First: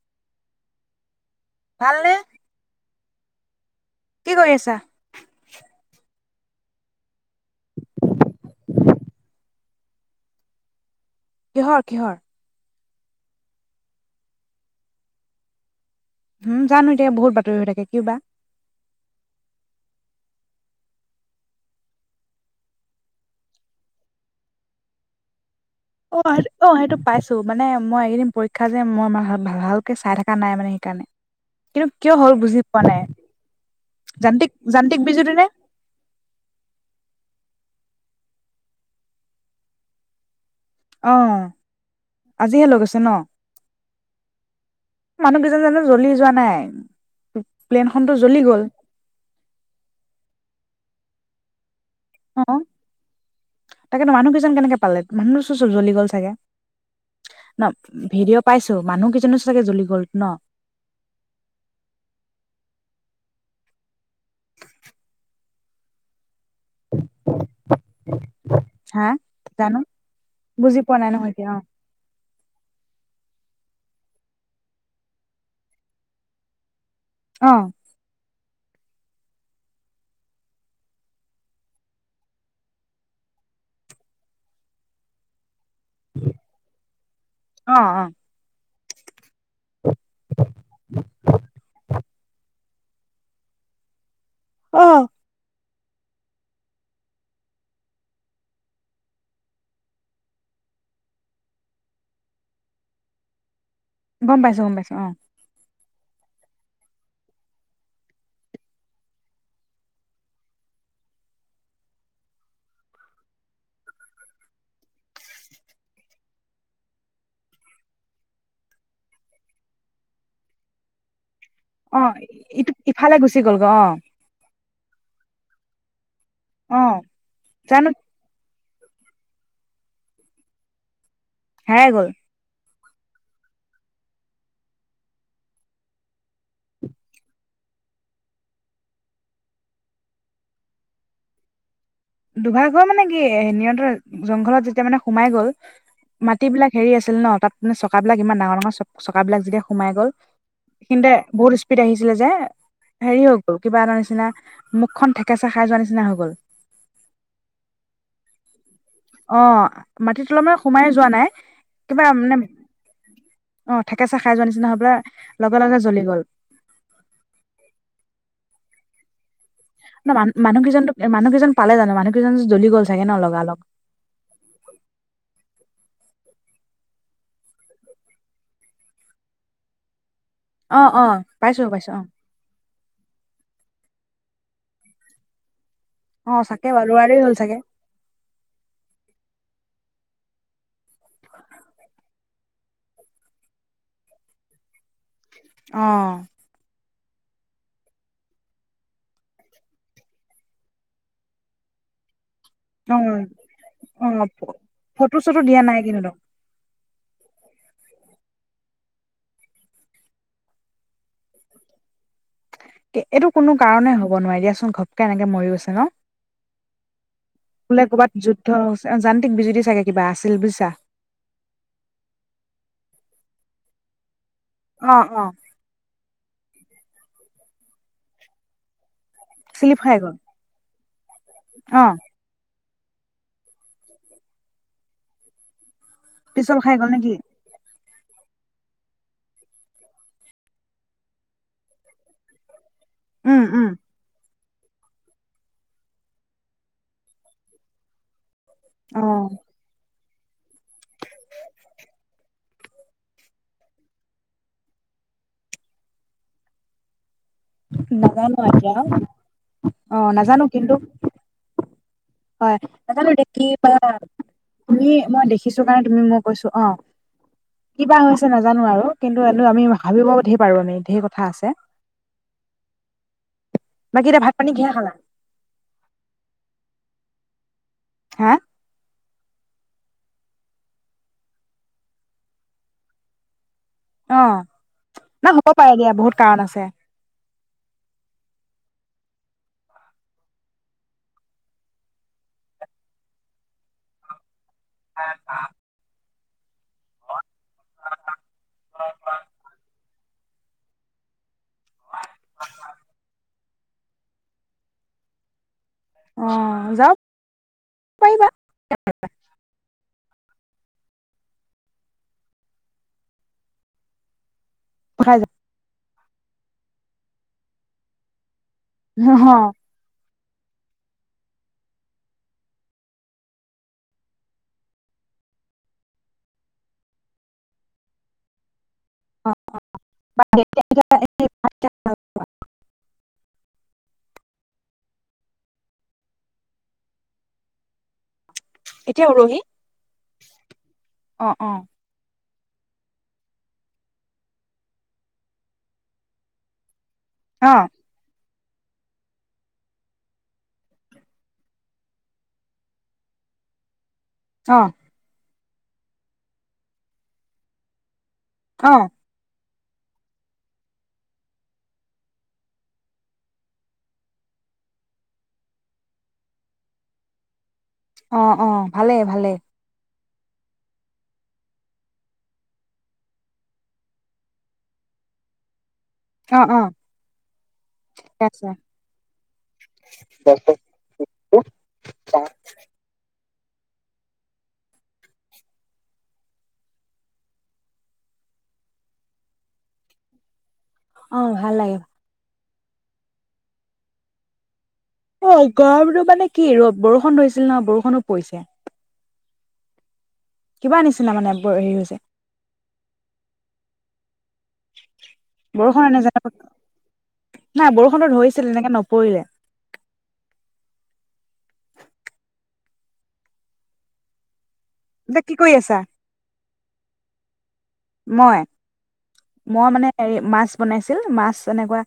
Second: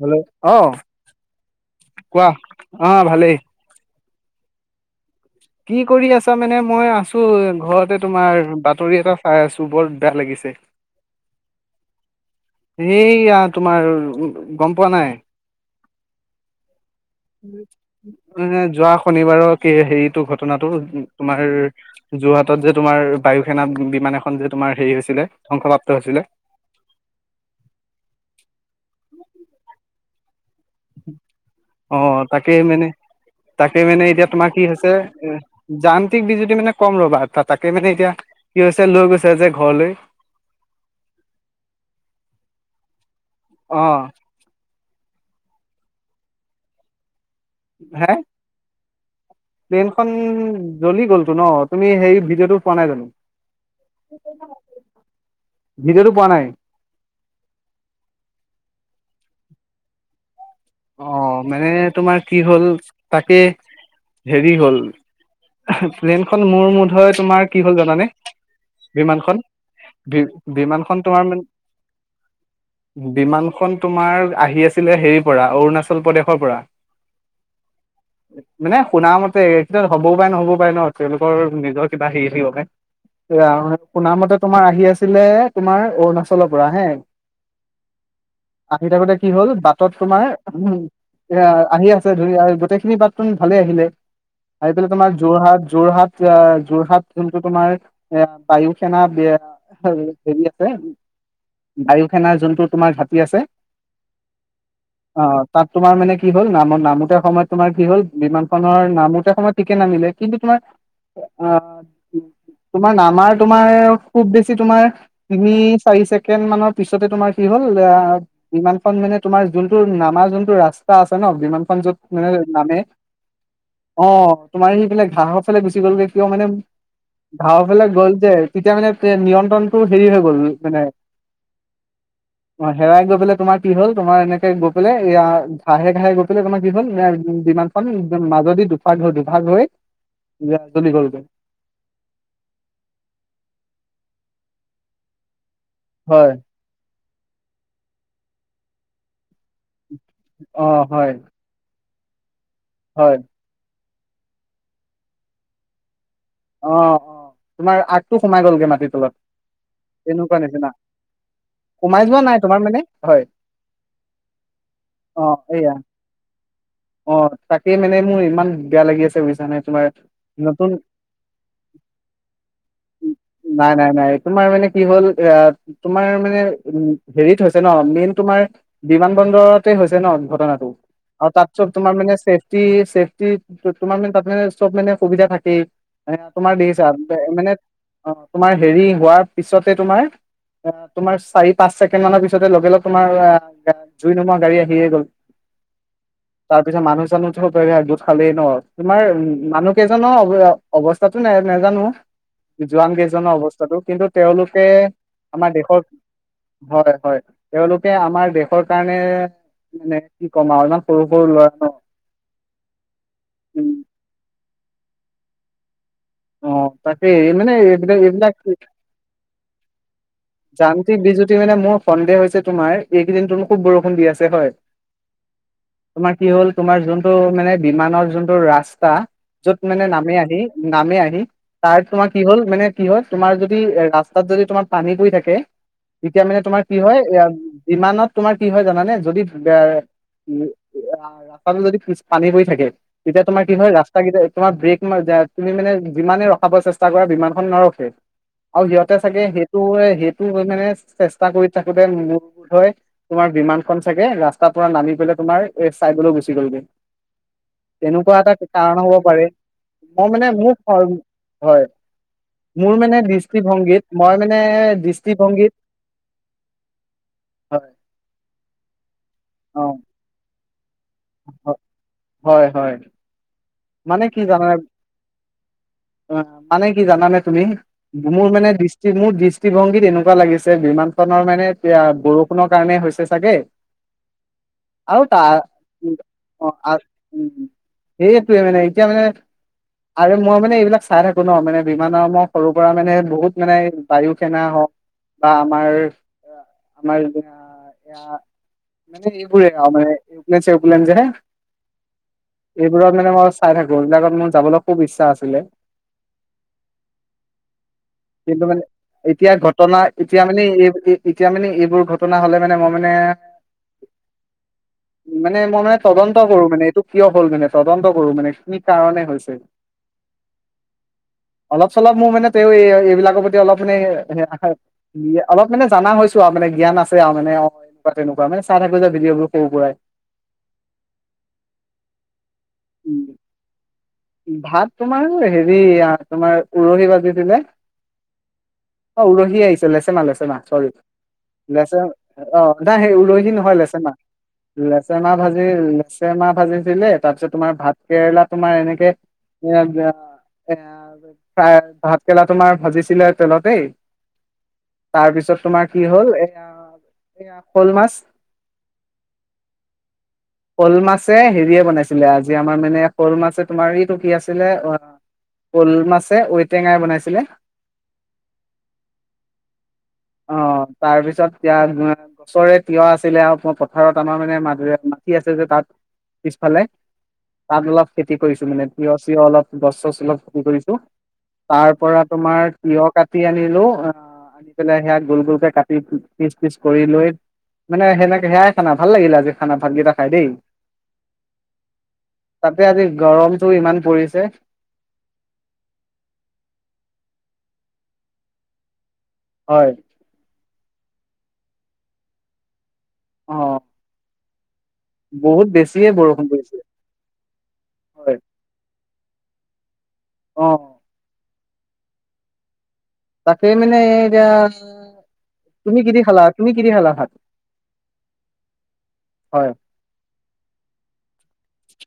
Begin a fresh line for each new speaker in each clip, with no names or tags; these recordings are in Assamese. হেল্ল, ' আহ
ভালনে?
কোৱা? অ' ভালেই।
কি কৰি আছা?
কি কৰি আছা মানে মই আছো ঘৰতে, তোমাৰ বাতৰি এটা চাই আছো, বৰ বেয়া লাগিছে।
কিহৰ-কিহৰ?
সেইয়া, তোমাৰ গম পোৱা নাই।
উম, জানো এতিয়া বহুত বাতৰি হৈ থাকে কি বা।
শনিবাৰক হেৰিটো ঘটনাটো, তোমাৰ যোৰহাটত যে তোমাৰ বায়ু সেনা বিমান এখন যে তোমাৰ হেৰি হৈছিলে। ধ্বংসপ্ৰাপ্ত হৈছিলে
অ-অ, সেইটো পাইছো। মানে, মই এইকেইদিন পৰীক্ষা যে, মই ভালকে চাই থাক
অ'
হ'ল
তাকে
বুজি পোৱা
মানে,
নাই।
তাকে মানে এতিয়া
যান্ত্ৰিক
তোমাৰ কি হৈছে,
যান্ত্ৰিক বিজুতি
এ
নে?
যান্ত্ৰিক বিজুতি মানে কম ৰবা তাকে মানে, এতিয়া কি হৈছে, লৈ গৈছে যে ঘৰলৈ
আহ, আজিহে লৈ গৈছে ন।
অ
মানুহ কেইজন জানো জ্বলি যোৱা নাই।
হে
প্লেনখনতো জ্বলি গ'ল।
প্লেনখন জ্বলি গ'লতো ন তুমি সেই
অ
ভিডিঅ'টো পোৱা নাই জানো
তাকেতো মানুহ কেইজন কেনেকে পালে মানুহ চো চব জ্বলি গ'ল
ভিডিঅ'টো পোৱা
চাগে।
নাই
ন? ভিডিঅ' পাইছো। মানুহ কেইজনো চাগে জ্বলি গল ন?
অ মানে তোমাৰ কি হ'ল, তাকে হেৰি হ'ল পেল্নখন মোৰ মতে হয় তোমাৰ কি হল জানানে?
হা
বিমানখন?
জানো
বি
বুজি
বিমানখন
পোৱা নাই
তোমাৰ
নহয়
মানে
এতিয়া অ।
বিমান বিমান খন তোমাৰ আহি আছিলে হেৰি পৰা অৰুণাচল প্ৰদেশৰ পৰা।
আহ
মানে শুনা মতে একচুৱেল হবও পাৰে নহ'বও পাৰে, ন তেওঁলোকৰ নিজৰ কিবা হেৰি থাকিব পাৰে, শুনা মতে তোমাৰ আহি আছিলে তোমাৰ অৰুণাচলৰ পৰা হে
অ
আহি থাকোতে কি হল বাটত তোমাৰ এ আহি আছে, ধৰি আৰু গোটেইখিনি বাট চোন ভালে আহিলে। আহি
অ
পেলাই
অ
তোমাৰ যোৰহাট যোৰহাট, যোৰহাট যোনটো তোমাৰ এ বায়ু সেনা হেৰি আছে বায়ু সেনাৰ যোনটো তোমাৰ ঘাটি আছে।
গম পাইছো গম পাইছো অ
তোমাৰ মানে কি হ'ল নামত নামোতে সময়ত তোমাৰ কি হল বিমানখনৰ নামোতে সময়ত ঠিকে নামিলে কিন্তু তোমাৰ আহ তোমাৰ নামাৰ তোমাৰ খুব বেছি তোমাৰ তিনি চাৰি ছেকেণ্ড মানৰ পিছতে তোমাৰ কি হল বিমানখন মানে তোমাৰ যোনটো নামা যোনটো ৰাস্তা আছে ন বিমানখন যত
অ
মানে
ইটো
নামে
ইফালে গুচি গ'ল গ
অ তোমাৰ সেইফালে ঘাঁহৰ ফালে গুছি গলগৈ [unintelligible] কি হ'ল মানে
অ
ঘাঁহৰ ফালে
জানো
গ'ল যে তেতিয়া মানে নিয়ন্ত্ৰণটো হেৰি হৈ গ'ল মানে
হেৰাই গ'ল
অ হেৰাই গৈ পেলাই, তোমাৰ কি হ'ল? তোমাৰ এনেকে গৈ পেলাই, এয়া ঘাহে, ঘাহে গৈ পেলাই, তোমাৰ কি হ'ল বিমানখন মাজদি দুভাগ হৈ দুভাগ হৈ জ্বলি গলগৈ।
দুভাগ হৈ মানে কি এ নিয়ন্ত্ৰণ জংঘলত যেতিয়া মানে সোমাই গ'ল,
হয়
মাটি বিলাক হেৰি আছি ছিল ন তাত মানে চকাাবিলাক ইমান ডাঙৰ ডাঙৰ চক চকাবিলাক যেতিয়া সোমাই গ'ল
অ' হয়
সেইখিনিতে বহুত স্পিট পিত আহিছিলে যে -
হয়
হেৰি হৈ গল কিবা এটা হৈছ নিচিনা মুখখন ঠেকেচা খাই যোৱাৰ নিচিনা হৈ গ'ল।
অ অ তোমাৰ আগটো সোমাই গ'লগে মাট
অ মাটিৰ তলত মানে সোমাই যোৱা নাই
সোমাই
কিবা
যোৱা নাই
মানে
তোমাৰ হয়
অ ঠেকেচা খাই যোৱা নিচিনা হৈ
অ
পেলাই লগে
এইয়া
লগে জ্বলি গল।
অ তাকেই মানে মোৰ ইমান বেয়া লাগি আছে বুইছ
ন মানু মানুহ কেইজনটো এম মানুহ কেইজন পালে জানো মানুহ কেইজন জ্বলি গ'ল চাগে ন লগা লগ।
নাই নাই নাই তোমাৰ মানে কি হ'ল এ তোমাৰ মানে উ হেৰিত হৈছে ন মেইন তোমাৰ বিমান বন্দৰতে হৈছে ন ঘটনাটো
অ অ
আৰু তাত
পাইছো
চ
পাইছো
তোমাৰ
অ
মানে চেফটি চেফটি তোমাৰ মানে তাত মানে চব মানে সুবিধা থাকেই। মানে
অ
তোমাৰ
চাগে
দেখিছা
বাৰু ল'ৰালৰি হ'ল
মানে
চাগে
অ তোমাৰ হেৰি হোৱাৰ পিছতে তোমাৰ অ তোমাৰ চাৰি পাঁচ ছেকেণ্ড মানৰ পিছতে লগে লগ তোমাৰ জুই নোমূৱাগাড়ী আহিয়ে গ'ল।
অহ।
জানো স গোট খালেই ন তোমাৰ উম মানুহ কেইজনৰ অৱস্থাতো নাই নাজানো। যোৱান
অ
কেইজনৰ অৱস্থাতটো কিন্তু
অ
তেওঁলোকে
ফটো চটো
আমাৰ
দিয়া নাই
দেশৰ
কিন্তু
হয় হয় তেওঁলোকে আমাৰ দেশৰ কাৰণে মানে কি কম আৰু অলমান সৰু সৰু লৰা ন
এইটো কোনো
উম,
কাৰনেই হ'ব নোৱাৰি দিয়াচোন ঘ কেনেকে মৰি গৈছে ন!
অ তাকে মানে
বোলে
এইবিলাক
ক'ৰবাত
এইবিলাক
যুদ্ধ যান্ত্ৰিক বিজুতি চাগে কিবা আছে
যান্তিক বিজুতি মানে মোৰ সন্দেহ হৈছে তোমাৰ এইকেইদিন তুমি খুব বৰষুণ দি আছে হয়
অ অ।
তোমাৰ কি হ'ল তোমাৰ যোনটো মানে বিমানৰ যোনটো ৰাস্তা যত
শ্লিপ
মানে
খাই গ'ল
নামেই আহি নামেই আহি তাৰ
অ
তোমাৰ কি হ'ল মানে কি হয় তোমাৰ যদি এ ৰাস্তাত যদি তোমাৰ পানী পৰি থাকে এতিয়া মানে
পিছল
তোমাৰ
খাই
কি
গ'ল
হয়,
নেকি
এ ইমানত তোমাৰ কি হয় জানানে যদি আ ৰাস্তাটো যদি পি পানী পৰি থাকে তেতিয়া
উম
তোমাৰ কি
উম
হয় ৰাস্তা কেই তোমাৰ ব্ৰেক তুমি মানে যিমানে ৰখাব চেষ্টা কৰা বিমানখন নৰখে আৰু সিহঁতে
অ
চাগে সেইটোৱে সেইটো মানে চেষ্টা কৰি থাকোতে মোৰ হয় তোমাৰ বিমানখন চাগে ৰাস্তাৰ পৰা নামি পেলায় তোমাৰ এ চাইদলৈ গুচি গ'লগে তেনেকুৱা এটা
নাজানো এতিয়া
কাৰণ হ'ব পাৰে
অ
মই মানে
নাজানো কিন্তু
মোৰ হয়
হয়
মোৰ মানে
নাজানো এতিয়া কি বা
দৃষ্টিভংগীত মই মানে
তুমি মই
দৃষ্টিভংগীত
দেখিছো কাৰণে তুমি মই কৈছোঁ অ
হয়
কিবা হৈছে নেজানো আৰু কিন্তু আমি
অ
ভাবিব পাৰোঁ আমি ধেই কথা আছে
হয় হয় মানে
বাকী
কি
এতিয়া ভাত পানী
জানানে
কিহে খালা
অ মানে কি জানানে তুমি মোৰ
হা
মানে দৃষ্টি মোৰ দৃষ্টিভংগীত এনেকুৱা লাগিছে, বিমানখনৰ মানে বৰষুণৰ কাৰণে হৈছে চাগে।
অ
আৰু
না
তাৰ
হ'ব পাৰে দিয়া বহুত কাৰণ আছে।
হেত সেইটোয়ে মানে এতিয়া মানে আৰু মই মানে এইবিলাক চাই থাকো ন মানে বিমানৰ মই সৰুৰ পৰা মানে বহুত মানে বায়ু সেনা। ক বা আমাৰ। আমাৰ মানে এইবোৰেই আৱ মানে এৰোপ্লেন চেৰোপ্লেন যে এইবোৰক মানে মই চাই থাকো এইবিলাকত যাবলৈ খুব ইচ্ছা আছিলে।
অহ যাব পাৰিবা
কিন্তু মানে এতিয়া ঘটনা এতিয়া মানে এই এতিয়া মানে এইবোৰ ঘটনা হ'লে মানে মই মানে।
পঠাই
মানে মনত। তদন্ত কৰো মানে এইটো কিয় হ'ল মানে। তদন্ত কৰো মানে। কি কাৰণে
যাম
হৈছে।
অ
অলপ চলপ মোৰ মানে তেওঁ এই এইবিলাকৰ প্ৰতি অলপ মানে অলপ মানে জানা হৈছোঁ আও মানে জ্ঞান আছে আও মানে অ এনেকুৱা তেনেকুৱা মানে চাই থাক। থাকো যে ভিডিঅ'বোৰ
অ
সৰু পৰাই
[unintelligible]
ভাত তোমাৰ হেৰি তোমাৰ উৰহি ভাজি দিলে। অ উৰহি আহিছিলে লেচেমা লেচেমা চৰি
অ অ
লেচেম অ নাই সেই উৰহি নহয় লেচে মাহ লেচে মাহ ভাজি লেচে মাহ ভাজিছিলে তাৰপিছত
অ
তোমাৰ ভাত কেৰেলাত তোমাৰ এনেকে এয়া এ এ ভাত কেৰেলা তোমাৰ ভাজিছিলে তেলতেই
অ
তাৰপিছত তোমাৰ কি হ'ল এয়া-এয়া শ'ল মাছ
অহ?
শ'ল মাছে হেৰিয়ে বনাইছিলে আজি আমাৰ মানে শ'ল মাছে তোমাৰ ই টো কি আছিলে শ'ল মাছে ঔটেঙাই বনাইছিলে।
অহ-অহ, ভালে-ভালে।
অ তাৰপিছত এতিয়া গছৰে তিয়হ আছিলে আও পথাৰত আমাৰ মানে মদৰি মাটি আছিল যে তাত
অ
পিছফালে
অ
তাত অলপ খেতি
ঠিকে
কৰিছো
আছে
মানে তিয় চি অলপ গছৰ চলত উকৰিছো, তাৰ পৰা তোমাৰ তিয়ঁহ কাট কুটি আনিলো, আহ আনি পেলাই সেয়া গোল গোলকে কাটি পিচ-পিচ কৰি লৈ মানে সেনেকে সেয়াই খানা ভাল লাগিলে আজি খানা ভাতকেইটা খাই দেই।
অ ভাল লাগে।
তাতেই আজি গৰম। জুই ইমান পৰিছে।
সেই গৰমতো মানে কি ৰ বৰষুণ ধৰিছিল নহ বৰষুণো পৰিছে।
হয়
কিবা আনিছিনা মানে ব হেৰি হৈছে।
অ বহুত বেছিয়ে
বৰষুণনে যেনে
বৰষুণ পৰিছে
নাই বৰষুণটো ধৰিছিল এনেকে ন পৰিলে
অহ তাকেই মানে এতিয়া
এতিয়া কি কৰি
তুমি
আছা?
কি দি খালা তুমি কি দি খালা ভাত?
মই?
হয়
মই মানে হেৰী মাছ বনাইছিল, মাছ এনেকুৱা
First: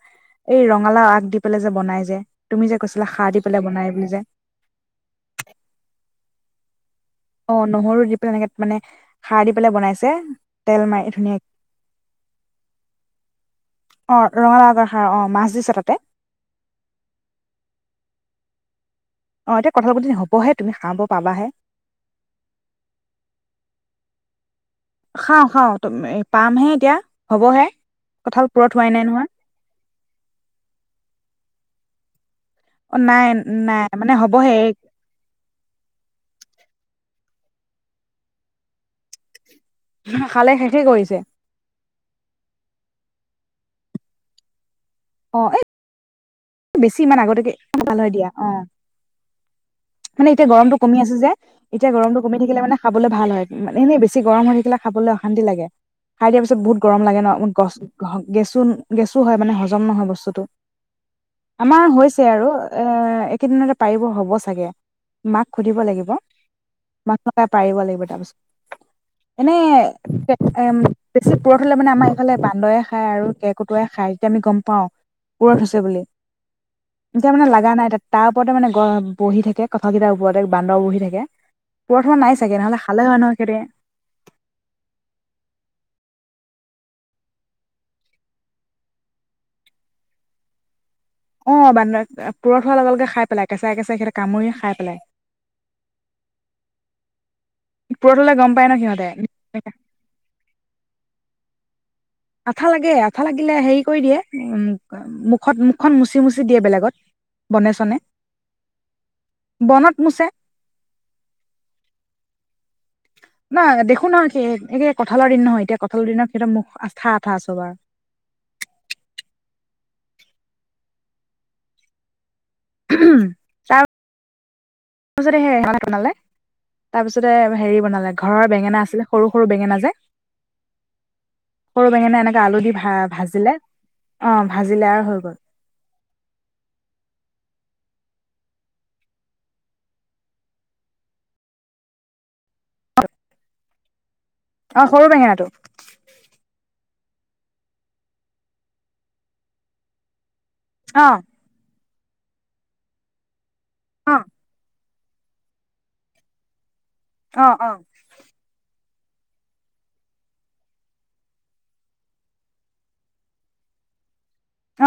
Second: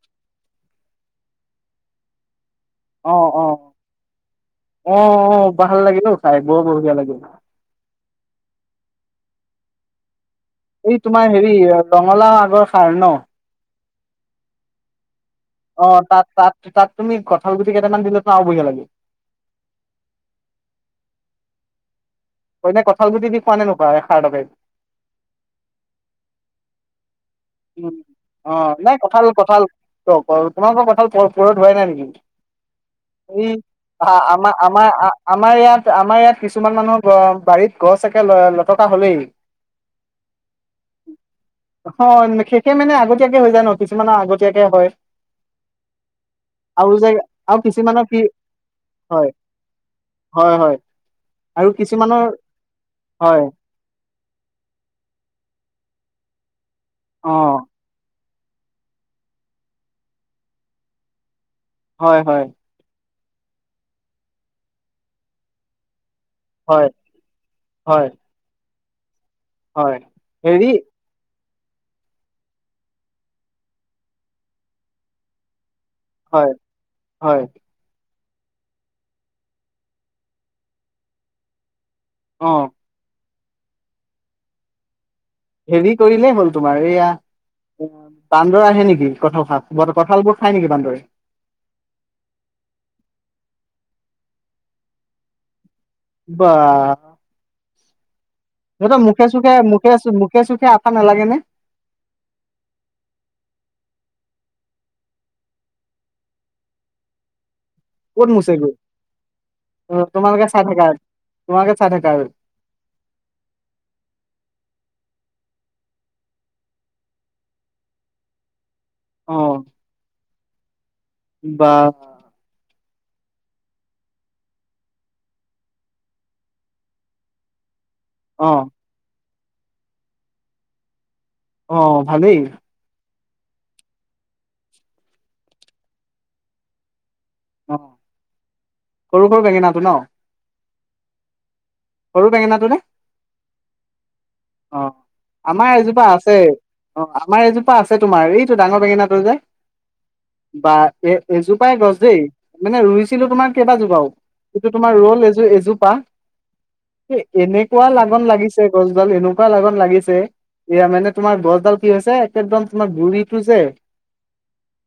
এই ৰঙালাও আগ দি পেলাই যে বনাই যে? তুমি যে কৈছিলা খাৰ দি
অ-অ,
পেলাই বনাই বুলি যে
অ-অ ভাল লাগিলো তাই ব বঢ়িয়া লাগিল।
অ নহৰু দি এনেকে মানে ষাৰ দি পেলাই বনাইছে। তেল
এই
মাৰি
তোমাৰ
ধুনীয়াক
হেৰি ৰঙালাও আগৰ সাৰ ন?
অ ৰঙালা আজৰ সাৰ অ। মাছ দিছে
অ
তাতে
তাত-তাত-তাত তুমি কঁঠাল গুটি কেইটামান দিলো ন বঢ়ীয়া লাগে।
অঁ এতিয়া কথাল গুটি হ'বহে তুমি খাব পাবাহে।
হয়নে কঁঠাল গুটি দি খুৱা নে নোখোৱা এ ষাৰ তৰকাৰী?
খাওঁ-খাওঁ পামহে এতিয়া। হ'বহে
উ
কঁঠাল
অ
পুৰত হোৱাই
নাই
নহয়
কঁঠাল-কঁঠাল ত তোমালোকৰ কঁঠাল পুৰঠ পুৰঠ হোৱাই নাই নেকি?
অ নাই
এই
নাই মানে হ'বহে
আমাৰ-আমাৰ-আমাৰ ইয়াত আমাৰ ইয়াত কিছুমান মানুহৰ বাৰীত গছ একে লটকা হলেই
খালে শেষে কৰিছে।
শেষে মানে আগতীয়াকে হৈ যায় ন কিছুমানৰ আগতীয়াকে হয়।
অ এ
আৰু
বেছি
যে
ইমান আগতেকে
আৰু
ভাল
কিছুমানৰ
হয়
কি
দিয়া অ
হয়
মানে এতিয়া
হয়
গৰমটো
হয়
কমি আছে যে
আৰু
এতিয়া গৰমটো
কিছুমানৰ
কমি থাকিলে মানে খাবলৈ ভাল হয় মানে এনেই বেছি গৰম হৈ থাকিলে খাবলৈ অশান্তি লাগে খাই দিয়াৰ পিছ বহুত গৰম লাগে ন
অ
গছ গেছো গেছো হয় মানে হজম নহয় বস্তুটো আমাৰ
হয়
হৈছে
হয়
আৰু এ একেইদিনতে পাৰিব হ'ব চাগে মাক সুধিব লাগিব
হয়
মাক পাৰিব লাগিব
হয়
তাৰপিছত এনে
হয় হেৰি
পূুৰঠ হ'লে মানে আমাৰ এইফালে বান্দৰে খায়, আৰু কেৰ্কেটুৱাই খাই যেতিয়া আমি গম পাওঁ পুৰঠ বুলি
হয়
এতিয়া
হয়
মানে লাগা নাই তাত তাৰ ওপৰতে মানে গৈ বহি থাকে কঁঠাল কেইটাৰ ওপৰতে বান্দৰ বহি থাকে। পূৰঠ হোৱা নাই
অ
চাগে, নহলে খালে হয় নহয় পৰে [unintelligible]
হেৰি কৰিলেই হ'ল তোমাৰ এইয়া বান্দৰ আহে নেকি কঠাল কঁঠাল বোৰ খাই নেকি বান্দৰে
অ বান্দৰে পূৰঠ হোৱাৰ লগে, লগে খাই পেলাই কেঁচাই, কেঁচাই সিহঁতে কামুৰি খাই পেলাই।
বাঁ
পুৰঠ হ'লে গম পায় ন
সিহঁতৰ
সিহঁতে
মুখে চুখে মুখে চুখে আঠা নালাগে নে?
আঠা লাগে, আঠা লাগিলে হেৰি কৰি দিয়ে মুখত মুখখন মুচি, মুচি দিয়ে বেলেগত বনে চনে
কত মুছেনো
বনত মোচে
তোমালোকে চাই থাকা তোমালোকে ছাই থাকা আৰু
নাই দেখো নহয় সেই একে কঁঠালৰ দিন নহয় এতিয়া কঁঠালৰ দিনৰ সিহঁতৰ মুখ আঠা আঠা সবৰ
অ বাহ
[unintelligible] ঘৰৰ
অ
বেঙেনা আছিলে। সৰু সৰু বেঙেনা যে
অ
সৰু বেঙেনা
ভালেই
এনেকা আলু দি ভা ভাজি ভাজিলে অ ভাজিলে আৰু হৈ গল।
অ সৰু, সৰু বেঙেনাটো ন সৰু বেঙেনাটো নে অ
সৰু বেঙেনাটো
আমাৰ এজোপা আছে। অ আমাৰ এজোপা আছে তোমাৰ এইটো ডাঙৰ বেঙেনাটোৰ যে। বা
অ
এ এজোপাই গছ। যেই মানে ৰুইছিলো তোমাৰ? কেইবা জোপাও।
অ
তোমাৰ ৰল এযো এযো এজোপা। এ
অ অ
এনেকুৱা লাগন লাগিছে? গছ দাল হেনো। লগন লাগিছে এয়া মানে তোমাৰ গছডাল কি হৈছে একেদম তোমাৰ গুৰিটো যে।
হ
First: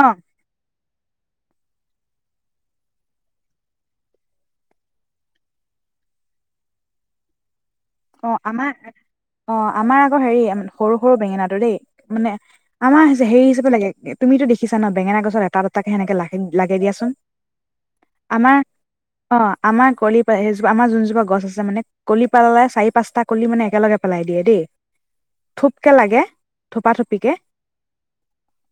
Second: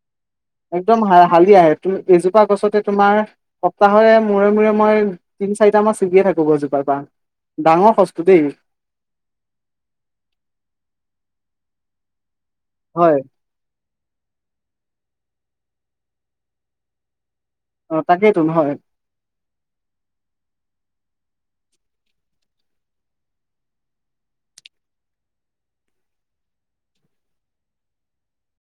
একদম হালি আহে এজোপা গছতে তোমাৰ সপ্তাহৰে মূৰে মূৰে মই তিন চাৰিটা মান ছিগিয়ে থাকো গছজোপাৰ পৰা। ডাঙৰ
অ
সস্তু দেই।
আমাৰ অ আমাৰ আকৌ হেৰি সৰু সৰু বেঙেনাটো দেই মানে? আমাৰ
হয়
হৈছে হেৰি জোপা লাগে তুমিতো দেখিছা? আ ন বেঙেনা গছৰ এটা দুটাকে সেনেকে ল লাগে দিয়াচোন।
অ তাকেইতো
আমাৰ
হয়
অ আমাৰ কলি পা আমাৰ যোনজোপা। গছ আছে মানে কলি পালালে চাই। পাছ্টা কলি মানে একেলগে পেলাই দিয়ে দেই, থোক কে লাগে থোপা থুপি কে।